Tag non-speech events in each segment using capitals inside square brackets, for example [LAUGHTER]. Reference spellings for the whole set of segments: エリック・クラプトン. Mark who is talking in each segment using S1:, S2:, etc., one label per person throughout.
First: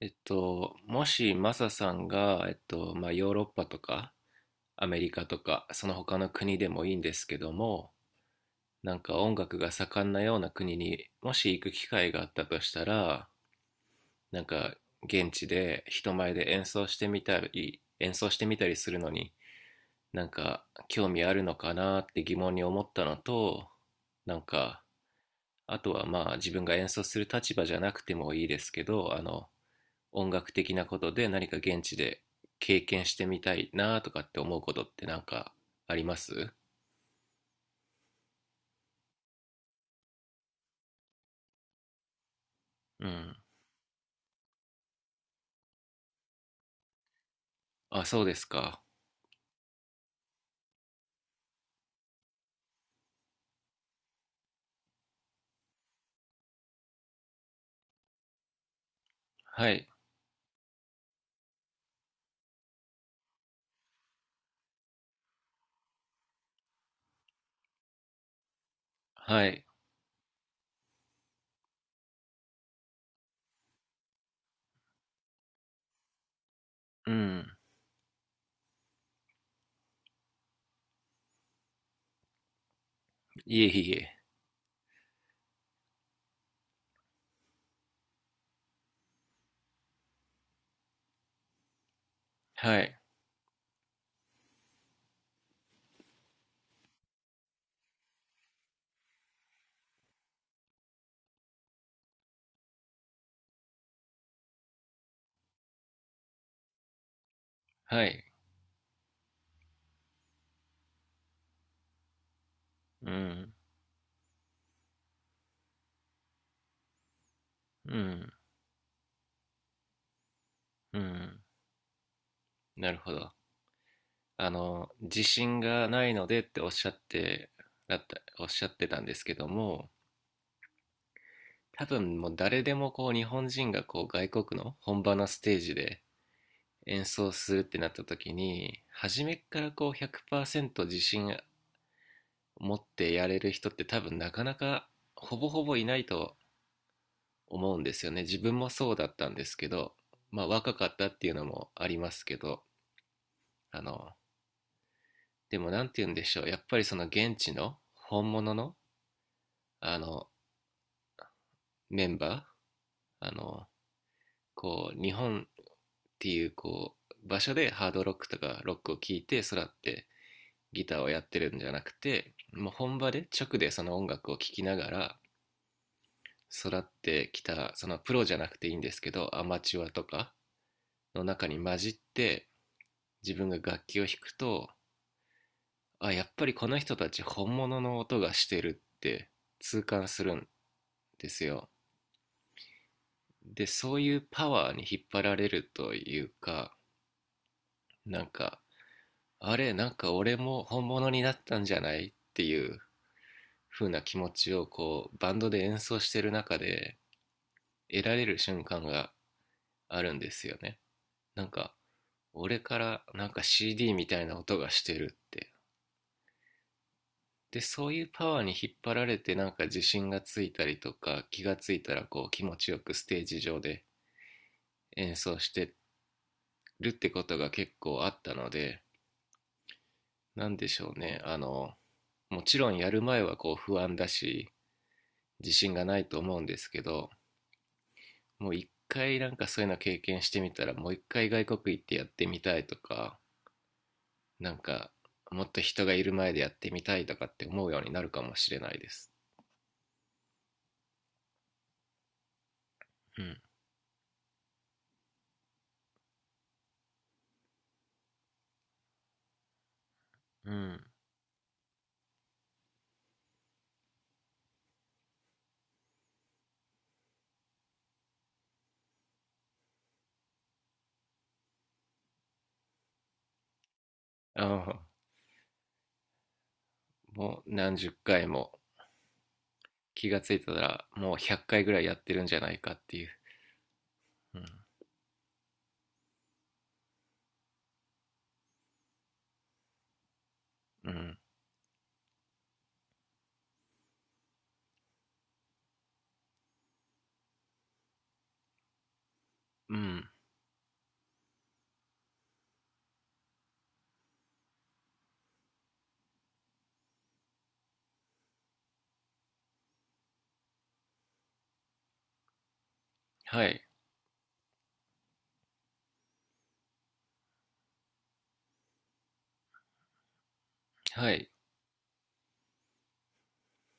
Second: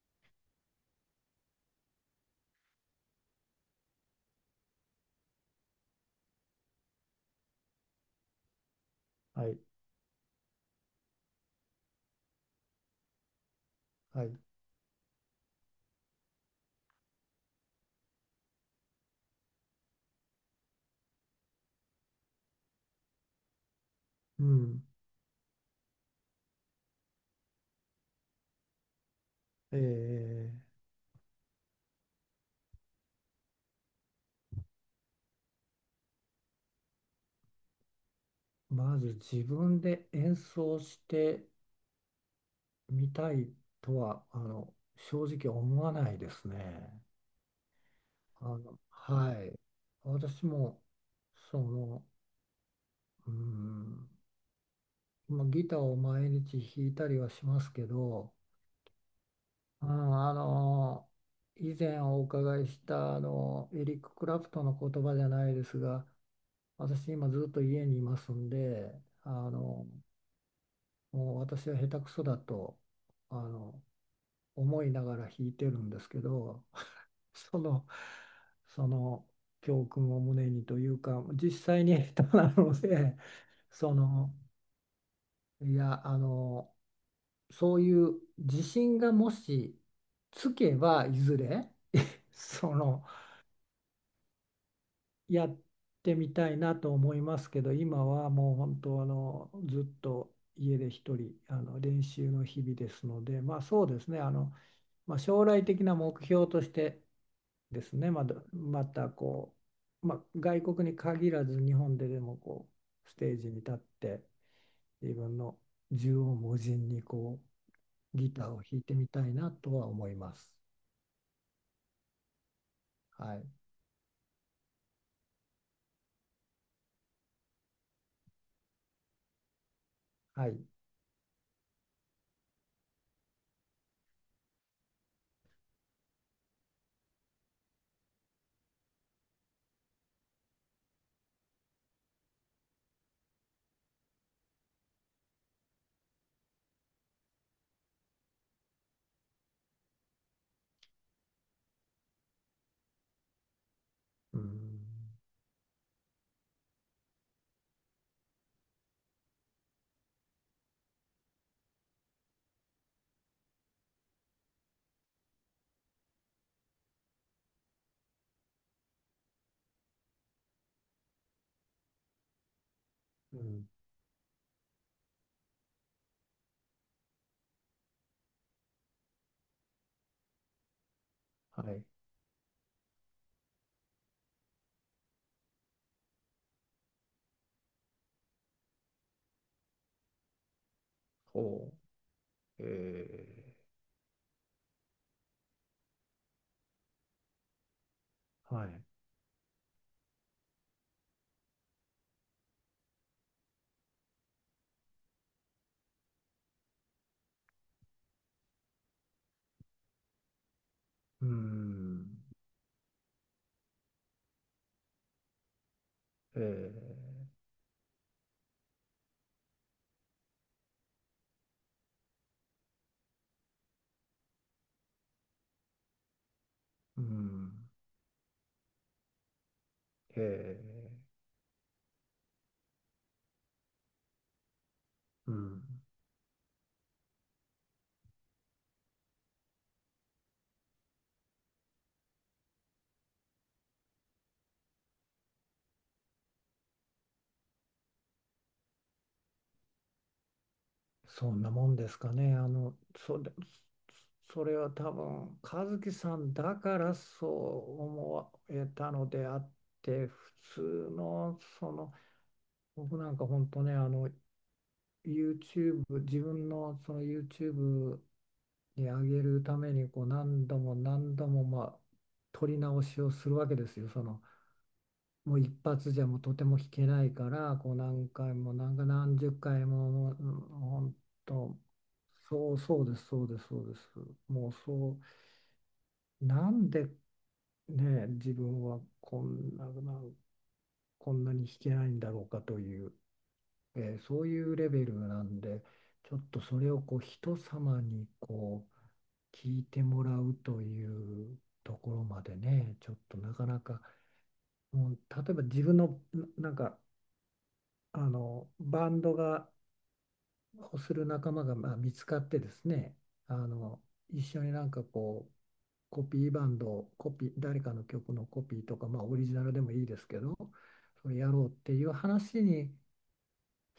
S1: もしマサさんが、まあ、ヨーロッパとかアメリカとかその他の国でもいいんですけども、なんか音
S2: はい。
S1: 楽が盛んなような国にもし行く機会があったとしたら、
S2: はい。
S1: なんか現地で人前で演奏してみたりするのに、なんか興味あるのかなって疑問に思ったのと、なん
S2: う
S1: か、
S2: ん。
S1: あとはまあ自分が演奏する立場じゃなくてもいいですけど、
S2: え
S1: 音楽
S2: ー
S1: 的なことで何か現地で経験してみたいなとかって思うことってなんかあります？
S2: まず自分で演奏して
S1: う
S2: みた
S1: ん。
S2: いとは、正直思わないですね。
S1: あ、そうですか。
S2: はい、私も、その、うん、まあ、ギターを毎日弾いたりはしますけど、
S1: は
S2: う
S1: い。
S2: ん、あの、以前お伺いした、エリック・クラプトンの言葉じゃないですが、私今ずっと家にいますんで、
S1: は
S2: あ
S1: い。
S2: の、もう私は下手くそだとあの思いながら弾いてるんですけど、
S1: う
S2: [LAUGHS]
S1: ん。
S2: そのその教訓を胸にというか実際に下手なので、
S1: いえい
S2: そ
S1: え。
S2: のいや、そういう自信がもしつけばいずれ
S1: は
S2: そ
S1: い。
S2: のやってみたいなと思いますけど、今はもう本当ずっと家で一人練習の日々ですので、まあそうですね、まあ、将来的な目標としてです
S1: は
S2: ね、
S1: い。
S2: またまあ、外国に限らず日本ででも
S1: う
S2: ステージ
S1: ん。
S2: に立って、自分の縦横無尽に
S1: う
S2: ギ
S1: ん。
S2: ターを弾いてみたいなとは思います。
S1: うん。なるほど。
S2: はい。
S1: 自信がないのでっておっしゃって、だった、おっしゃってたんですけども、
S2: はい。
S1: 多分もう誰でもこう日本人がこう外国の本場のステージで演奏するってなった時に初めからこう100%自信持ってやれる人って多分なかなかほぼほぼいないと思うんですよね。自分もそうだったんですけど、まあ若かったっていうのもありますけど、あの
S2: うん。
S1: でもなんて言うんでしょう、やっぱりその現地の本物のあのメンバーこう日本っていうこう場所でハードロックとかロックを聴いて育ってギターをやってるんじゃなくて、もう本場で
S2: う
S1: 直
S2: ん。
S1: でその音楽を聴きながら育ってきたそのプロじゃなくていいんですけど、アマチュアとかの中に
S2: は
S1: 混
S2: い。
S1: じって自分が楽器を弾くと、あ、やっぱりこの人たち本物の音がしてるって痛感するんですよ。
S2: ほう。
S1: で、そういうパワーに引っ張られるというか、なんか
S2: はい。
S1: なんか俺も本物になったんじゃないっていう風な気持ちをこうバンドで演奏してる中で得られる瞬間があるんですよね。
S2: う
S1: なんか、
S2: ん。
S1: 俺からなんか CD みたいな音がしてるって。
S2: ええ、
S1: で、そういうパワーに引っ張られてなんか自信がついたりとか、気がついたらこう気持ちよくステージ上で演奏してるっ
S2: う
S1: てことが
S2: ん。
S1: 結構あったので、なん
S2: え
S1: でしょう
S2: え、
S1: ね。もちろんやる前はこう不安だし、
S2: う
S1: 自
S2: ん。
S1: 信がないと思うんですけど、もう一回なんかそういうの経験してみたら、もう一回外国行ってやってみたいとか、なんかもっと人がいる前でやってみたいとかって思うようになるかもしれないです。
S2: そんなもんですかね。
S1: うん
S2: それは多分、和樹さんだからそう思えたのであって、普
S1: うん。
S2: 通の、僕なんか本当ね、自分のその YouTube に上げるために、何度も何度も、まあ、撮り直しをするわけですよ。
S1: あ、
S2: もう一発じゃもうとても弾けないか
S1: もう
S2: ら、
S1: 何十
S2: 何
S1: 回
S2: 回も
S1: も、
S2: 何十回も、
S1: 気
S2: もう
S1: がついたら
S2: 本
S1: もう100
S2: 当。
S1: 回ぐらいやってるんじゃな
S2: そ
S1: い
S2: う
S1: かっ
S2: そうで
S1: てい
S2: す、
S1: う。
S2: そうです、そうです。
S1: うん。
S2: もうそうなんでね、自分は
S1: う
S2: こ
S1: ん
S2: んなに弾けないんだろうかという、そういうレベルなんで、ちょっとそれを人様に聞い
S1: う
S2: ても
S1: ん、
S2: らうというところまでね、ちょっとなかなか、もう例えば自分のなんかバンドがをする仲間がまあ見つかってですね、あ
S1: はい
S2: の一緒になんかコピーバンドをコピー誰かの曲のコピーとか、まあ、オリジナルでもいいですけど、そ
S1: は
S2: れや
S1: い、
S2: ろうっていう話に、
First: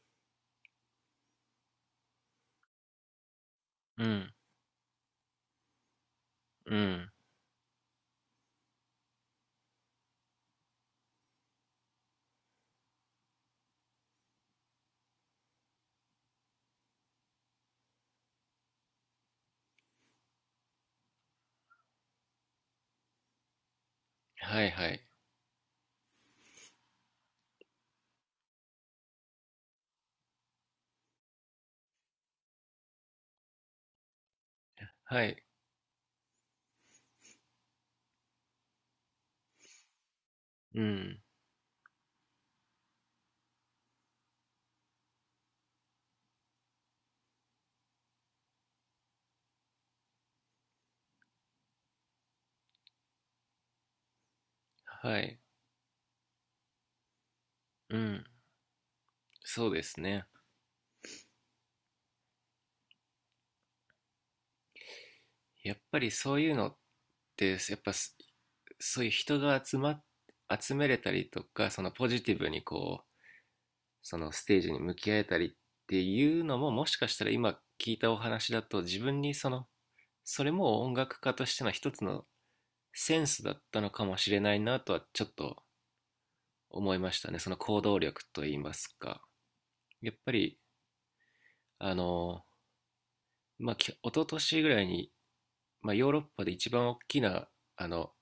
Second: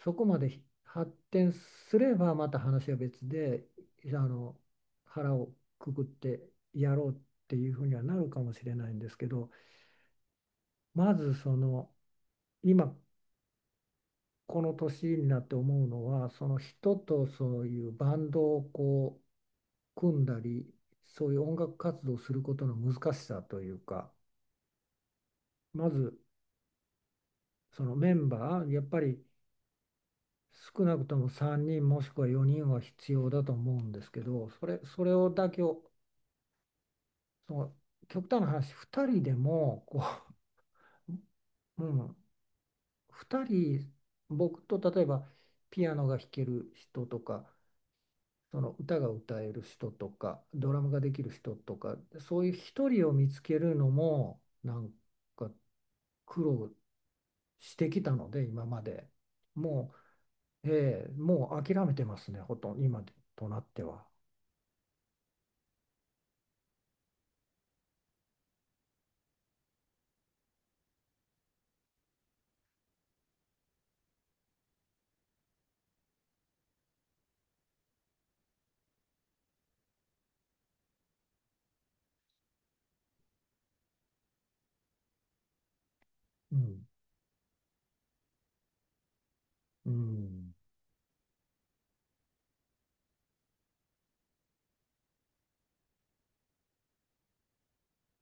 S2: そこまで発展すればまた話は別で、
S1: う
S2: あ
S1: ん。
S2: の腹をくくって
S1: う
S2: やろ
S1: ん。
S2: うっていうふうにはなるかもしれないんですけど、まず今この年になって思うのは、その人とそういうバンドを組んだり、そういう音楽活動をすることの難しさというか、
S1: はいはい
S2: まずメンバーやっぱり少なくとも3人もしくは4人は必要だと思うんですけど、それ
S1: はい、
S2: だけを、その極端な話2人でも
S1: う
S2: う、
S1: ん。
S2: [LAUGHS] うん、2人、僕と例えばピアノが弾ける人とか、歌が歌える人とか、ドラムができる人とか、そういう一人を見つけるのもなん
S1: はい、
S2: か苦労して
S1: う
S2: きた
S1: ん。
S2: ので今まで。
S1: そうで
S2: も
S1: すね、
S2: う、ええ、もう諦めてますね、ほとんど今となっては。
S1: やっぱりそういうのって、やっぱそういう人が集まっ集めれたりとか、そのポジティブにこうそのステージに向き合えたりっていうのも、もしかしたら今聞いたお話だと、自分にそれも音楽家としての一つのセンスだったのかもしれないなとはちょっと
S2: うん、
S1: 思いましたね、その行動力といいますか。
S2: う
S1: やっぱ
S2: ん、
S1: りあのまあ一昨年ぐらいに、まあ、ヨーロッパで一番大きなあの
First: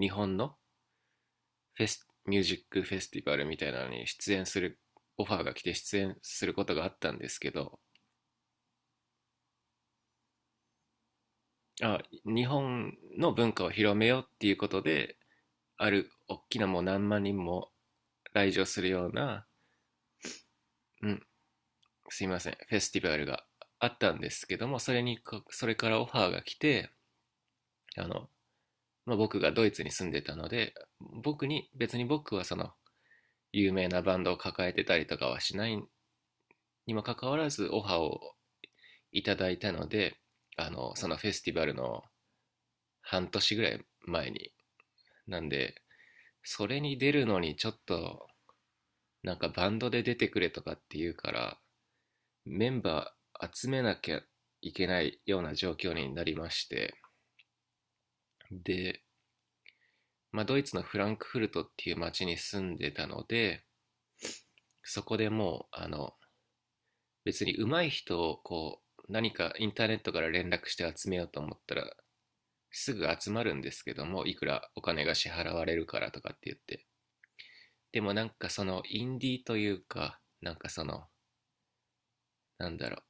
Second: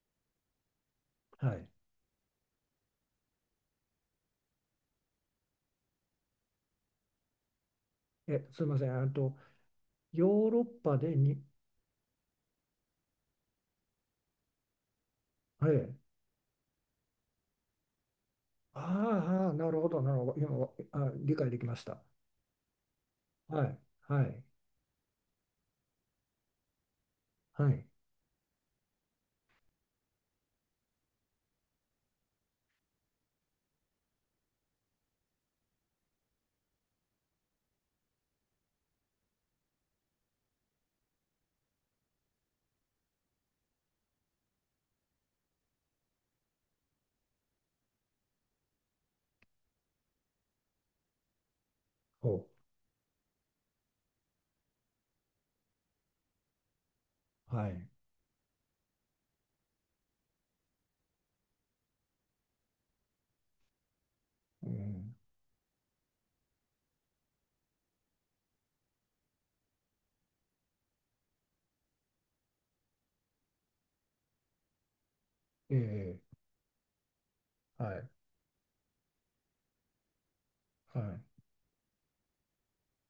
S1: 日本の
S2: はい。
S1: フェスミュージックフェスティバルみたいなのに出演するオファーが来て出演することがあったんですけど、
S2: すいません、あとヨーロッパでに、
S1: あ、日本の文化を広めようっていうことで、
S2: え
S1: あ
S2: え、
S1: る大きな、もう何万人も来場するような、
S2: ああ、なるほど、なるほど、今、
S1: うん、
S2: 理解できました。
S1: すいません、フェスティバルが
S2: はい。
S1: あったん
S2: は
S1: で
S2: い。
S1: すけども、それにそれからオファーが来て、
S2: はい。
S1: あの、まあ、僕がドイツに住んでたので、別に僕は有名なバンドを抱えてたりとかはしないにもかかわらずオファーをいただいたので、そのフェスティバルの半年ぐらい前に、なんで、それに出るのにちょっとなんかバンドで出てくれとかって言うから、
S2: ほ
S1: メンバー集めなきゃいけないような状況になりまして、
S2: う。はい、
S1: で、まあ、ドイツのフランクフルトっていう町に住んでたので、
S2: う
S1: そ
S2: ん、
S1: こでもう別に上手い人をこう何かインターネットから連絡して集めようと思ったらすぐ集まるんですけども、いくらお金が支払われ
S2: え
S1: るからとかっ
S2: え。
S1: て言って、
S2: は
S1: で
S2: い。
S1: もなんかそのインディーというか、なんか
S2: はい。
S1: なんだろう、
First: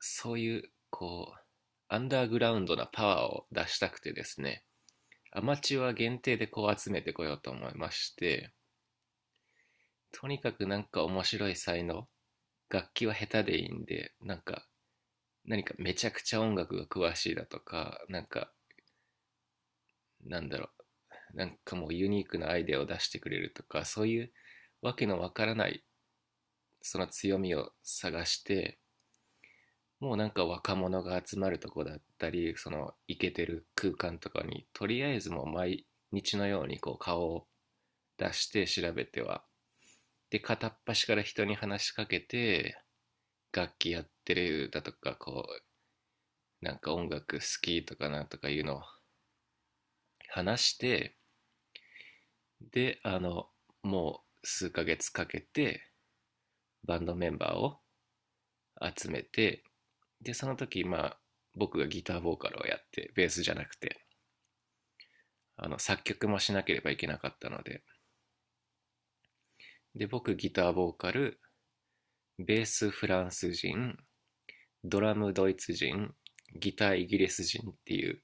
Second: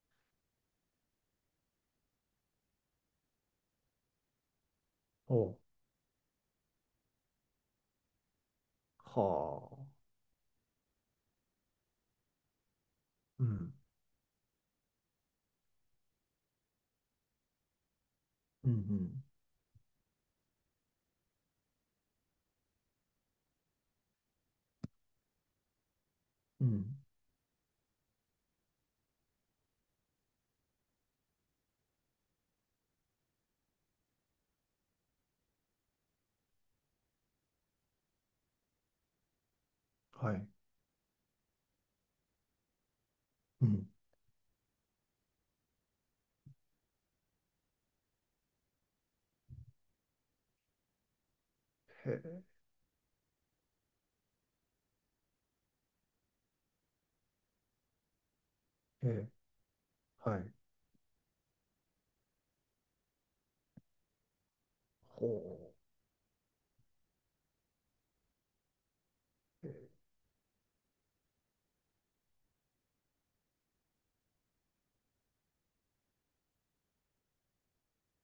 S1: そういう、こう、アンダーグラウンドなパワーを出したくてですね、ア
S2: お
S1: マ
S2: う。
S1: チュア限定でこう集めてこようと思いまして、
S2: はあ。
S1: とにかくなんか面白い才能、楽器は下手
S2: う
S1: でいい
S2: ん。
S1: んで、なんか、何かめちゃくちゃ音楽が詳しいだとか、なんか、
S2: うん、
S1: なんだろう、なんかもうユニークなアイデアを出してくれるとか、そういうわけのわからない、
S2: うん、うん。
S1: その強みを探して、もうなんか若者が集まるとこだったり、そのイケてる空間とかに、とりあえずもう毎日のようにこう顔を出して調べては、
S2: は
S1: で、
S2: い。
S1: 片っ端から人に話しかけて、
S2: う
S1: 楽
S2: ん。
S1: 器やってるだとか、こう、なんか音楽好きとかなんとかいうのを話して、
S2: へえ、
S1: で、もう数ヶ月かけてバンドメンバーを集
S2: へ
S1: め
S2: え。
S1: て、で、
S2: は
S1: そ
S2: い。
S1: の時、まあ、僕がギターボーカルをやって、ベースじゃなくて、
S2: ほ
S1: 作曲もしなければいけなかったので、
S2: う。へえ、
S1: で僕ギターボーカル、ベースフランス人、ドラムドイツ人、ギターイギリス人っていう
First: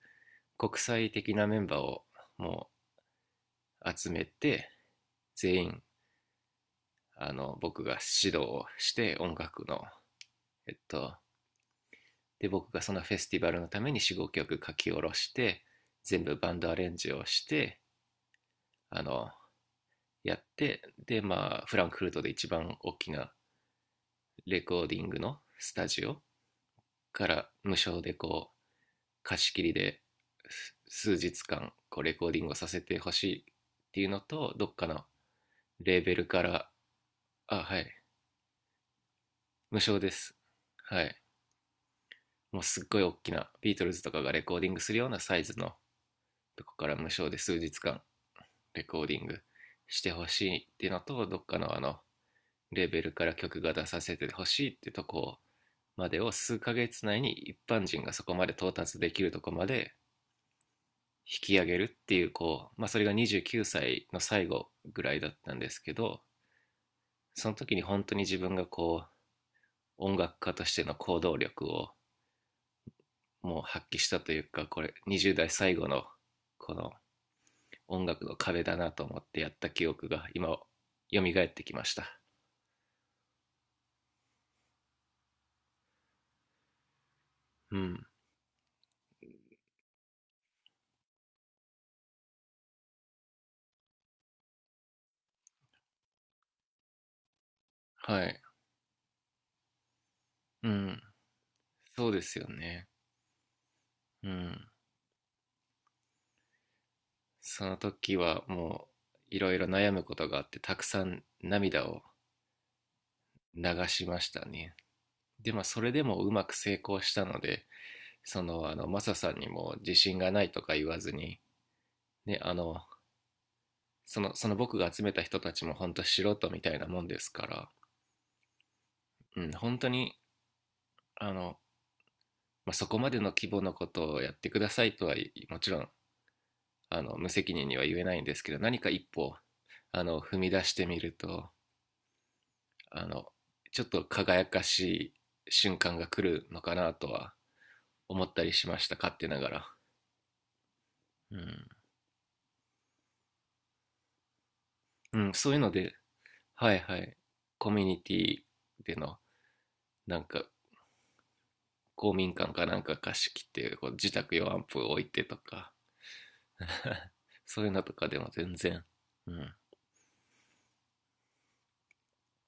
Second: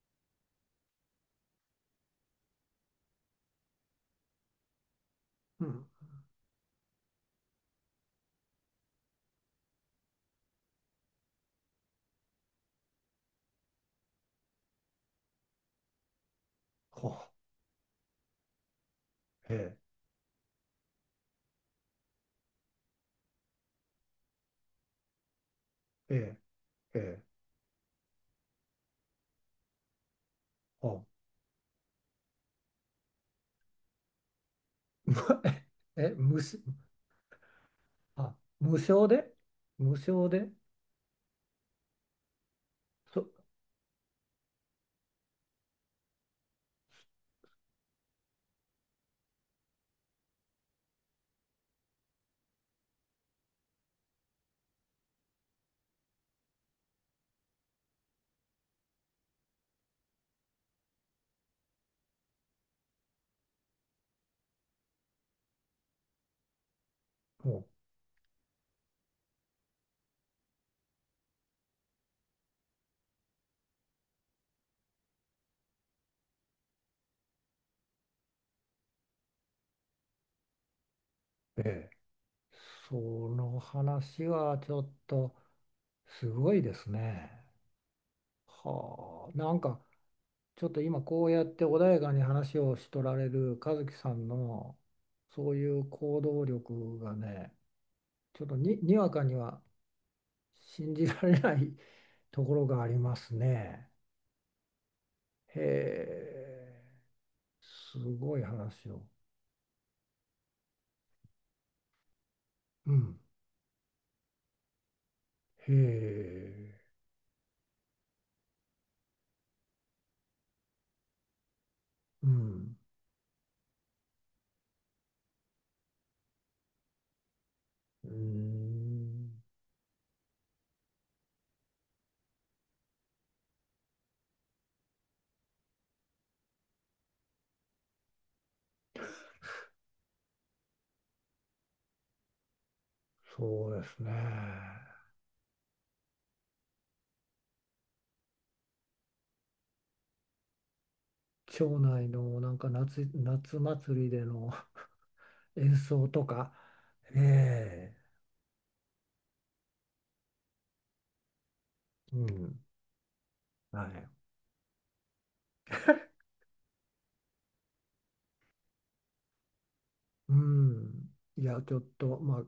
S1: 国際的なメンバーをもう集めて、全
S2: う
S1: 員
S2: ん。
S1: 僕が指導をして、音楽のえっとで、僕がそのフェスティバルのために45曲書き下ろして、全部バンドアレンジ
S2: ほ
S1: をして、あの
S2: う。へえ、
S1: やって、でまあフランクフルトで一番大きなレコーディングのスタジ
S2: へ
S1: オ
S2: え、へえ、
S1: から、無償でこう貸し切りで
S2: ほ
S1: 数日間こうレコーディングをさせてほしいっていうのと、どっかの
S2: う。[LAUGHS]
S1: レーベ
S2: え、
S1: ル
S2: 無
S1: か
S2: し、
S1: ら、あ、はい、
S2: あ、無償で、
S1: 無
S2: 無
S1: 償で
S2: 償
S1: す。
S2: で、
S1: はい、もうすっごい大
S2: そ、
S1: きなビートルズとかがレコーディングするようなサイズのとこから無償で数日間レコーディングしてほしいっていうのと、どっかのレーベルから曲が出させてほしいってとこまでを、数ヶ月内に一般人がそこまで到達できるとこまで引き上げるっていう、こう、まあ、それが29歳の最後ぐらいだったんですけど、その
S2: ほ
S1: 時に本当に自分がこう音楽家としての行動力をもう発揮したというか、これ20代最後のこの音楽の壁だなと思ってやった記憶が今蘇っ
S2: う。
S1: てきま
S2: ええ。
S1: した。
S2: その話はちょっとすごいですね。
S1: うん、
S2: はあ。なんかちょっと今こうやって穏やかに話をしとられる和樹さんのそういう行動力がね、
S1: はい、
S2: ちょっとにわかには
S1: う
S2: 信
S1: ん、
S2: じられない
S1: そうで
S2: [LAUGHS]
S1: す
S2: と
S1: よ
S2: ころが
S1: ね、
S2: ありますね。
S1: うん。
S2: へえ、
S1: その
S2: す
S1: 時
S2: ごい
S1: はも
S2: 話を。
S1: ういろいろ悩むことがあって、たくさん涙を
S2: うん。
S1: 流しましたね。で、まあ、
S2: へ
S1: それでもうまく成
S2: え、
S1: 功したので、マサさんにも自信がないとか言わずに、
S2: う
S1: ね、
S2: ん。
S1: その僕が集めた人たちも本当素人みたいなもんですから、
S2: うーん、
S1: うん、本当に、あの、まあ、そこまでの規模のことをやってくださいとは、もちろん、無責任には言えないんですけど、何か一歩、踏み出してみると、あの、
S2: そう
S1: ちょ
S2: で
S1: っ
S2: す
S1: と
S2: ね。
S1: 輝かしい瞬間が来るのかなとは思ったりしました、勝手ながら。う
S2: 町内のなんか夏祭りでの
S1: ん、うん、そう
S2: [LAUGHS]
S1: いうの
S2: 演
S1: で、
S2: 奏とか。
S1: はいはい。コミュ
S2: え
S1: ニティでの、なんか、公
S2: え、う
S1: 民館
S2: ん。
S1: かなんか貸し切って、
S2: は
S1: こう
S2: い。
S1: 自宅用アンプを置いてとか、[LAUGHS] そういうのとかでも全然、うん。
S2: うん。いや、ちょっと、ま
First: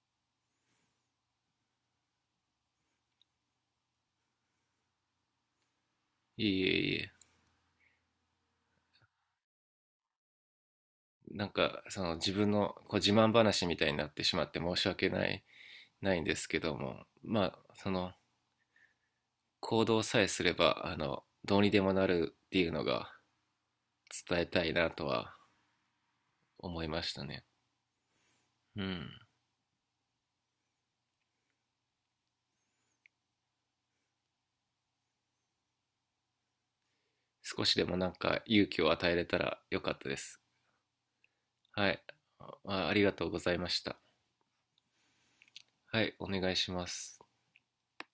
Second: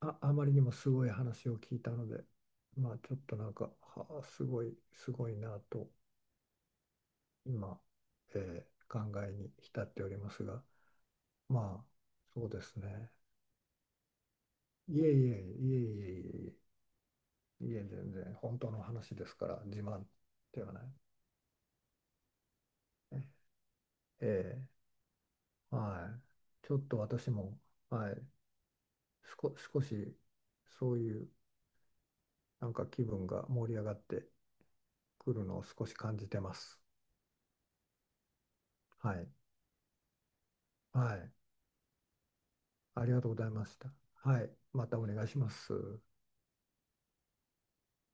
S2: あ、あまりにもすごい話を聞いたので、まあ、ちょっとなんか、はあ、すごい、すごいなと、
S1: いえいえいえ。
S2: 今、考えに浸っておりますが、
S1: なんか、
S2: まあ、
S1: 自
S2: そう
S1: 分
S2: で
S1: の
S2: す
S1: こう
S2: ね。
S1: 自慢話みたいになってしまって申し
S2: い
S1: 訳
S2: えい
S1: ない、
S2: え、いえ
S1: ないんです
S2: い
S1: けども、まあ、
S2: えいえいえ、いえ、全然、本当の話ですから、自
S1: 行
S2: 慢
S1: 動さえすれ
S2: ではな
S1: ば、
S2: い。
S1: どうにでもなるっていうのが
S2: え
S1: 伝えた
S2: え、
S1: いなとは
S2: はい。ちょ
S1: 思い
S2: っと
S1: ました
S2: 私
S1: ね。
S2: も、はい、
S1: うん。
S2: 少し、そういう、なんか気分が盛り上がってくるのを少し感じてます。
S1: 少しでもなんか勇気を与
S2: は
S1: えれ
S2: い。
S1: たらよかったです。
S2: はい。
S1: はい。あまあり
S2: あり
S1: が
S2: が
S1: と
S2: と
S1: う
S2: うご
S1: ご
S2: ざい
S1: ざい
S2: ま
S1: ま
S2: し
S1: し
S2: た。
S1: た。
S2: はい。またお願いします。
S1: はい、お願いします。